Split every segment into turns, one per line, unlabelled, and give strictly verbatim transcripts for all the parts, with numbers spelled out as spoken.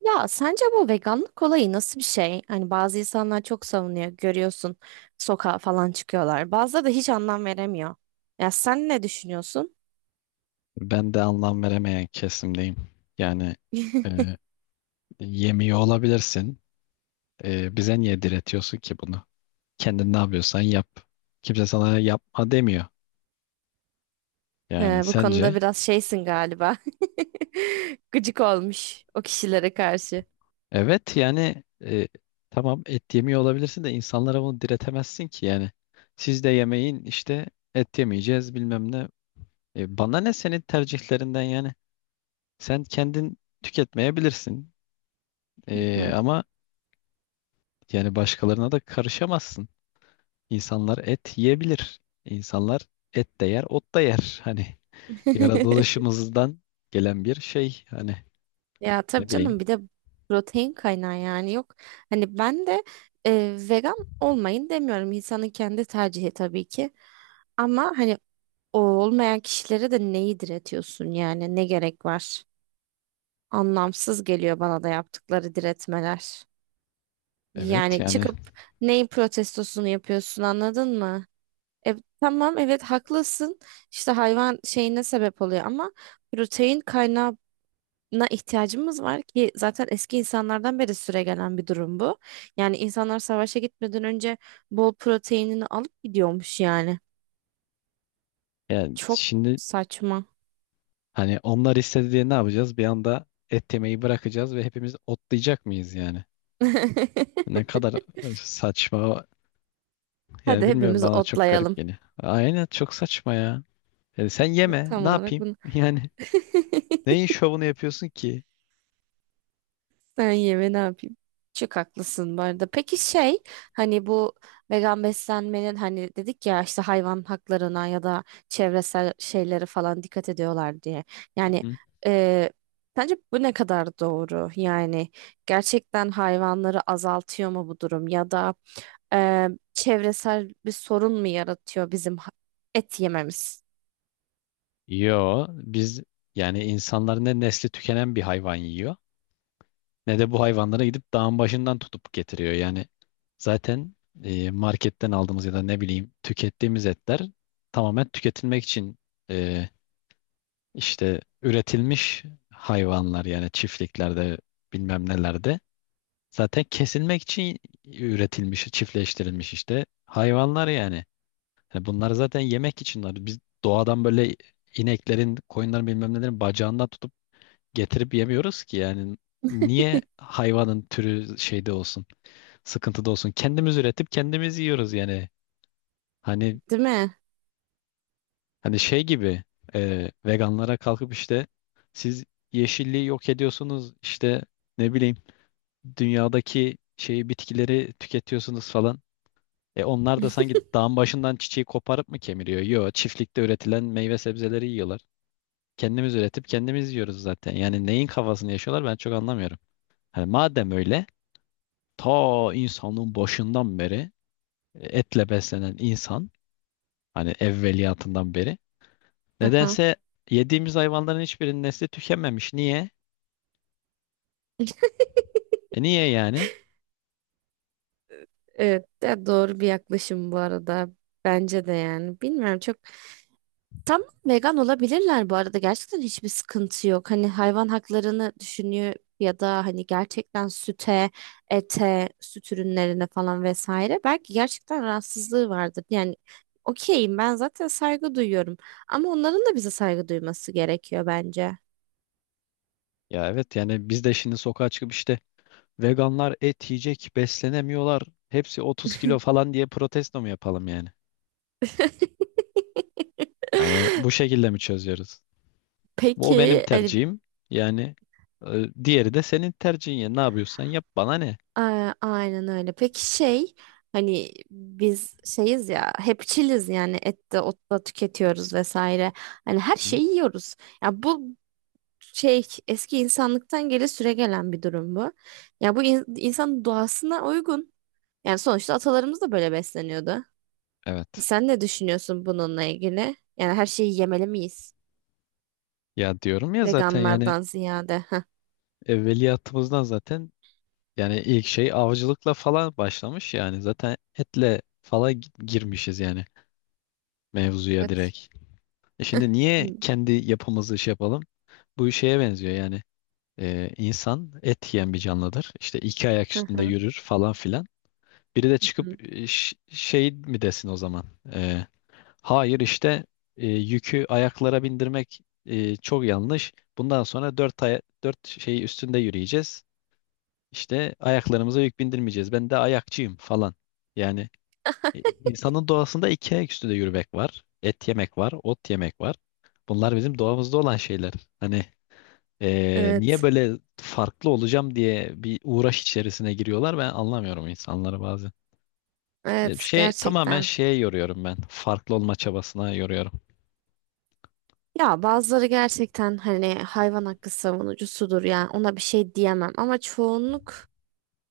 Ya sence bu veganlık olayı nasıl bir şey? Hani bazı insanlar çok savunuyor, görüyorsun, sokağa falan çıkıyorlar. Bazıları da hiç anlam veremiyor. Ya sen ne düşünüyorsun?
Ben de anlam veremeyen kesimdeyim. Yani e, yemiyor olabilirsin. E, bize niye diretiyorsun ki bunu? Kendin ne yapıyorsan yap. Kimse sana yapma demiyor. Yani
Ee, bu konuda
sence?
biraz şeysin galiba. Gıcık olmuş o kişilere karşı.
Evet yani, e, tamam et yemiyor olabilirsin de insanlara bunu diretemezsin ki yani. Siz de yemeyin işte, et yemeyeceğiz bilmem ne. E, bana ne senin tercihlerinden yani. Sen kendin tüketmeyebilirsin.
Hı
E,
hı.
ama yani başkalarına da karışamazsın. İnsanlar et yiyebilir. İnsanlar et de yer, ot da yer. Hani yaratılışımızdan gelen bir şey. Hani
Ya tabii
ne bileyim.
canım, bir de protein kaynağı yani yok. Hani ben de e, vegan olmayın demiyorum. İnsanın kendi tercihi tabii ki. Ama hani o olmayan kişilere de neyi diretiyorsun yani, ne gerek var? Anlamsız geliyor bana da yaptıkları diretmeler.
Evet
Yani
yani,
çıkıp neyin protestosunu yapıyorsun, anladın mı? E, tamam, evet, haklısın. İşte hayvan şeyine sebep oluyor, ama protein kaynağına ihtiyacımız var ki zaten eski insanlardan beri süregelen bir durum bu. Yani insanlar savaşa gitmeden önce bol proteinini alıp gidiyormuş yani.
yani
Çok
şimdi
saçma.
hani onlar istedi diye ne yapacağız? Bir anda et yemeyi bırakacağız ve hepimiz otlayacak mıyız yani? Ne kadar e, saçma. Yani
Hadi
bilmiyorum,
hepimiz
bana çok garip
otlayalım.
geliyor. Aynen, çok saçma ya. Yani sen yeme,
Tam
ne
olarak
yapayım?
bunu.
Yani neyin şovunu yapıyorsun ki?
Sen yeme, ne yapayım? Çok haklısın bu arada. Peki şey, hani bu vegan beslenmenin, hani dedik ya, işte hayvan haklarına ya da çevresel şeylere falan dikkat ediyorlar diye.
Hı
Yani
hı.
e, sence bu ne kadar doğru? Yani gerçekten hayvanları azaltıyor mu bu durum, ya da e, çevresel bir sorun mu yaratıyor bizim ha- et yememiz?
Yo, biz, yani insanlar ne nesli tükenen bir hayvan yiyor, ne de bu hayvanlara gidip dağın başından tutup getiriyor. Yani zaten e, marketten aldığımız ya da ne bileyim tükettiğimiz etler tamamen tüketilmek için, e, işte üretilmiş hayvanlar. Yani çiftliklerde, bilmem nelerde, zaten kesilmek için üretilmiş, çiftleştirilmiş işte hayvanlar yani. Yani bunlar zaten yemek için var. Biz doğadan böyle ineklerin, koyunların, bilmem nelerin bacağından tutup getirip yemiyoruz ki yani. Niye hayvanın türü şeyde olsun, sıkıntıda olsun? Kendimiz üretip kendimiz yiyoruz yani. Hani
Değil mi?
hani şey gibi, e, veganlara kalkıp işte siz yeşilliği yok ediyorsunuz, işte ne bileyim, dünyadaki şeyi, bitkileri tüketiyorsunuz falan. E onlar da sanki dağın başından çiçeği koparıp mı kemiriyor? Yo, çiftlikte üretilen meyve sebzeleri yiyorlar. Kendimiz üretip kendimiz yiyoruz zaten. Yani neyin kafasını yaşıyorlar, ben çok anlamıyorum. Hani madem öyle, ta insanlığın başından beri e, etle beslenen insan, hani evveliyatından beri,
Aha.
nedense yediğimiz hayvanların hiçbirinin nesli tükememiş. Niye? E niye yani?
Evet, de doğru bir yaklaşım bu arada. Bence de yani. Bilmiyorum çok. Tam vegan olabilirler bu arada. Gerçekten hiçbir sıkıntı yok. Hani hayvan haklarını düşünüyor ya da hani gerçekten süte, ete, süt ürünlerine falan vesaire. Belki gerçekten rahatsızlığı vardır. Yani okeyim ben, zaten saygı duyuyorum. Ama onların da bize saygı duyması gerekiyor bence.
Ya evet, yani biz de şimdi sokağa çıkıp işte veganlar et yiyecek beslenemiyorlar, hepsi otuz kilo falan diye protesto mu yapalım yani? Hani bu şekilde mi çözüyoruz? Bu o benim
Peki hani,
tercihim. Yani e, diğeri de senin tercihin ya. Ne yapıyorsan yap, bana ne?
a- aynen öyle. Peki şey, hani biz şeyiz ya, hepçiliz, yani et de ot da tüketiyoruz vesaire. Hani her
Hı.
şeyi yiyoruz. Ya bu şey, eski insanlıktan geri süregelen bir durum bu. Ya bu in- insanın doğasına uygun. Yani sonuçta atalarımız da böyle besleniyordu.
Evet.
Sen ne düşünüyorsun bununla ilgili? Yani her şeyi yemeli miyiz?
Ya diyorum ya zaten, yani
Veganlardan ziyade. Heh.
evveliyatımızdan zaten, yani ilk şey avcılıkla falan başlamış, yani zaten etle falan gi- girmişiz yani mevzuya
Evet.
direkt. E şimdi niye
Hı
kendi yapımızı şey yapalım? Bu şeye benziyor yani. E, insan et yiyen bir canlıdır. İşte iki ayak üstünde
hı.
yürür falan filan. Biri de
Hı.
çıkıp e, ş- şey mi desin o zaman? E, hayır işte, e, yükü ayaklara bindirmek e, çok yanlış. Bundan sonra dört aya, dört şeyi üstünde yürüyeceğiz. İşte ayaklarımıza yük bindirmeyeceğiz. Ben de ayakçıyım falan. Yani e, insanın doğasında iki ayak üstünde yürümek var. Et yemek var, ot yemek var. Bunlar bizim doğamızda olan şeyler. Hani e, niye
Evet,
böyle farklı olacağım diye bir uğraş içerisine giriyorlar, ben anlamıyorum insanları bazen. E,
evet,
Şey, tamamen
gerçekten.
şeye yoruyorum ben. Farklı olma çabasına yoruyorum.
Ya bazıları gerçekten hani hayvan hakkı savunucusudur, yani ona bir şey diyemem, ama çoğunluk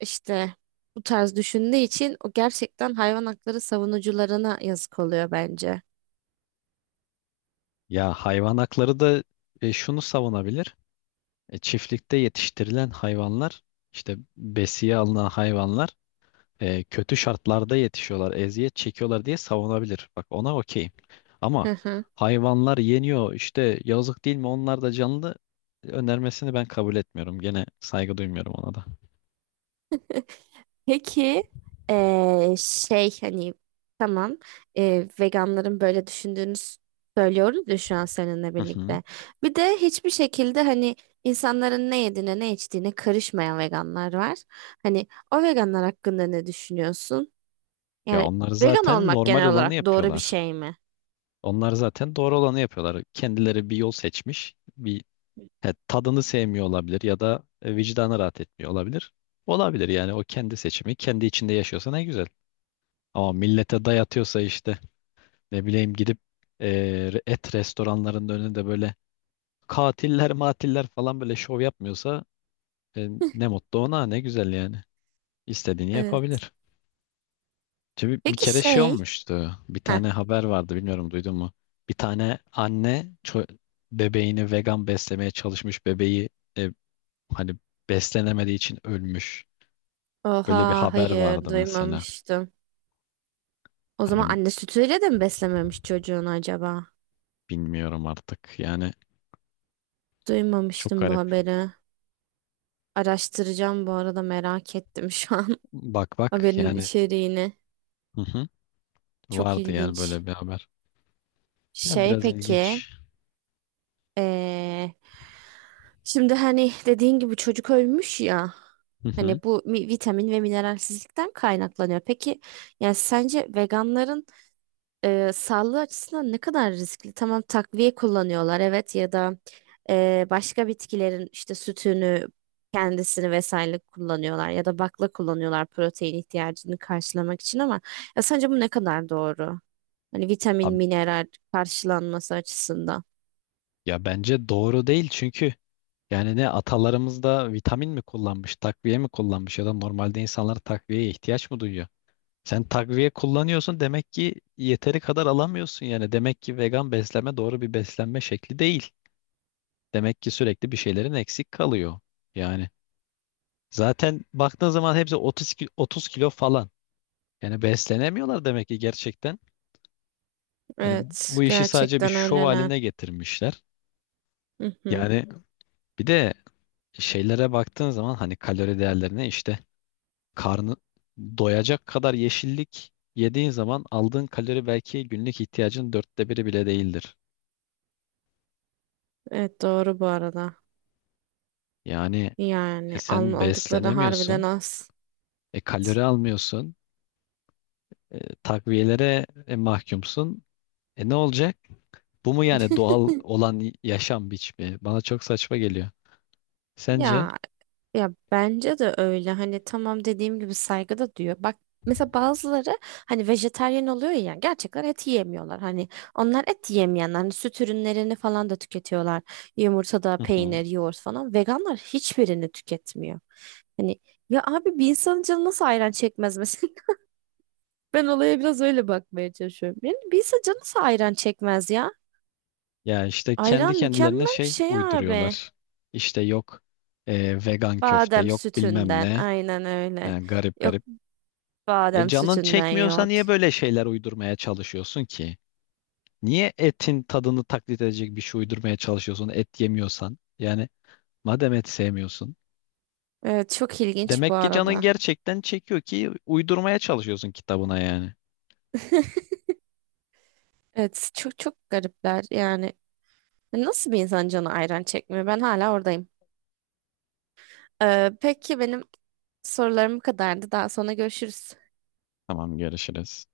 işte bu tarz düşündüğü için o gerçekten hayvan hakları savunucularına yazık oluyor bence.
Ya hayvan hakları da e, şunu savunabilir. E, çiftlikte yetiştirilen hayvanlar, işte besiye alınan hayvanlar e, kötü şartlarda yetişiyorlar, eziyet çekiyorlar diye savunabilir. Bak, ona okeyim. Ama hayvanlar yeniyor işte, yazık değil mi, onlar da canlı önermesini ben kabul etmiyorum. Gene saygı duymuyorum ona da.
Peki eee, şey, hani tamam, eee, veganların böyle düşündüğünü s- söylüyoruz ya şu an seninle
Hı hı.
birlikte. Bir de hiçbir şekilde hani insanların ne yediğine ne içtiğine karışmayan veganlar var. Hani o veganlar hakkında ne düşünüyorsun?
Ya
Yani
onlar
vegan
zaten
olmak
normal
genel
olanı
olarak doğru bir
yapıyorlar.
şey mi?
Onlar zaten doğru olanı yapıyorlar. Kendileri bir yol seçmiş. Bir he, tadını sevmiyor olabilir ya da e, vicdanı rahat etmiyor olabilir. Olabilir yani, o kendi seçimi, kendi içinde yaşıyorsa ne güzel. Ama millete dayatıyorsa işte. Ne bileyim, gidip e, et restoranlarının önünde böyle katiller matiller falan böyle şov yapmıyorsa, e, ne mutlu ona, ne güzel yani. İstediğini
Evet.
yapabilir. Çünkü bir
Peki
kere şey
şey.
olmuştu. Bir
Heh.
tane haber vardı, bilmiyorum duydun mu? Bir tane anne ço- bebeğini vegan beslemeye çalışmış, bebeği e, hani beslenemediği için ölmüş. Böyle bir
Oha,
haber
hayır,
vardı mesela.
duymamıştım. O zaman
Hani
anne sütüyle de mi beslememiş çocuğunu acaba?
bilmiyorum artık yani, çok
Duymamıştım bu
garip.
haberi. Araştıracağım bu arada, merak ettim şu an
Bak bak
haberin
yani,
içeriğini.
hı hı,
Çok
vardı yani
ilginç.
böyle bir haber. Ya
Şey,
biraz
peki,
ilginç.
eee, şimdi hani dediğin gibi çocuk ölmüş ya.
Hı hı.
Hani bu mi- vitamin ve mineralsizlikten kaynaklanıyor. Peki, yani sence veganların e, sağlığı açısından ne kadar riskli? Tamam, takviye kullanıyorlar, evet, ya da e, başka bitkilerin işte sütünü, kendisini vesaire kullanıyorlar, ya da bakla kullanıyorlar protein ihtiyacını karşılamak için, ama ya sence bu ne kadar doğru? Hani vitamin,
Abi,
mineral karşılanması açısından.
ya bence doğru değil çünkü yani, ne atalarımız da vitamin mi kullanmış, takviye mi kullanmış ya da normalde insanlar takviyeye ihtiyaç mı duyuyor? Sen takviye kullanıyorsun demek ki yeteri kadar alamıyorsun yani. Demek ki vegan beslenme doğru bir beslenme şekli değil. Demek ki sürekli bir şeylerin eksik kalıyor. Yani zaten baktığın zaman hepsi otuz ki- otuz kilo falan. Yani beslenemiyorlar demek ki gerçekten. Hani
Evet,
bu işi sadece bir
gerçekten
şov
öyleler.
haline getirmişler.
Hı hı.
Yani bir de şeylere baktığın zaman, hani kalori değerlerine, işte karnı doyacak kadar yeşillik yediğin zaman aldığın kalori belki günlük ihtiyacın dörtte biri bile değildir.
Evet, doğru bu arada.
Yani e,
Yani al-
sen
aldıkları harbiden
beslenemiyorsun,
az.
e, kalori almıyorsun, e, takviyelere e, mahkumsun. E ne olacak? Bu mu yani doğal olan y- yaşam biçimi? Bana çok saçma geliyor. Sence?
Ya Ya bence de öyle. Hani tamam, dediğim gibi saygı da diyor. Bak, mesela bazıları hani vejetaryen oluyor ya, gerçekten et yiyemiyorlar. Hani onlar et yiyemeyenler. Hani süt ürünlerini falan da tüketiyorlar. Yumurtada
Hı hı.
peynir, yoğurt falan. Veganlar hiçbirini tüketmiyor. Hani ya abi, bir insanın canı nasıl ayran çekmez mesela? Ben olaya biraz öyle bakmaya çalışıyorum. Yani bir insan canı nasıl ayran çekmez ya?
Ya işte kendi
Ayran
kendilerine
mükemmel bir
şey
şey abi.
uyduruyorlar. İşte yok e, vegan köfte,
Badem
yok bilmem
sütünden,
ne.
aynen öyle.
He, garip
Yok.
garip. E,
Badem
canın
sütünden
çekmiyorsa niye
yoğurt.
böyle şeyler uydurmaya çalışıyorsun ki? Niye etin tadını taklit edecek bir şey uydurmaya çalışıyorsun et yemiyorsan? Yani madem et sevmiyorsun.
Evet, çok ilginç bu
Demek ki canın
arada.
gerçekten çekiyor ki uydurmaya çalışıyorsun kitabına yani.
Evet, çok çok garipler yani. Nasıl bir insan canı ayran çekmiyor? Ben hala oradayım. Ee, peki benim sorularım bu kadardı. Daha sonra görüşürüz.
Tamam, görüşürüz.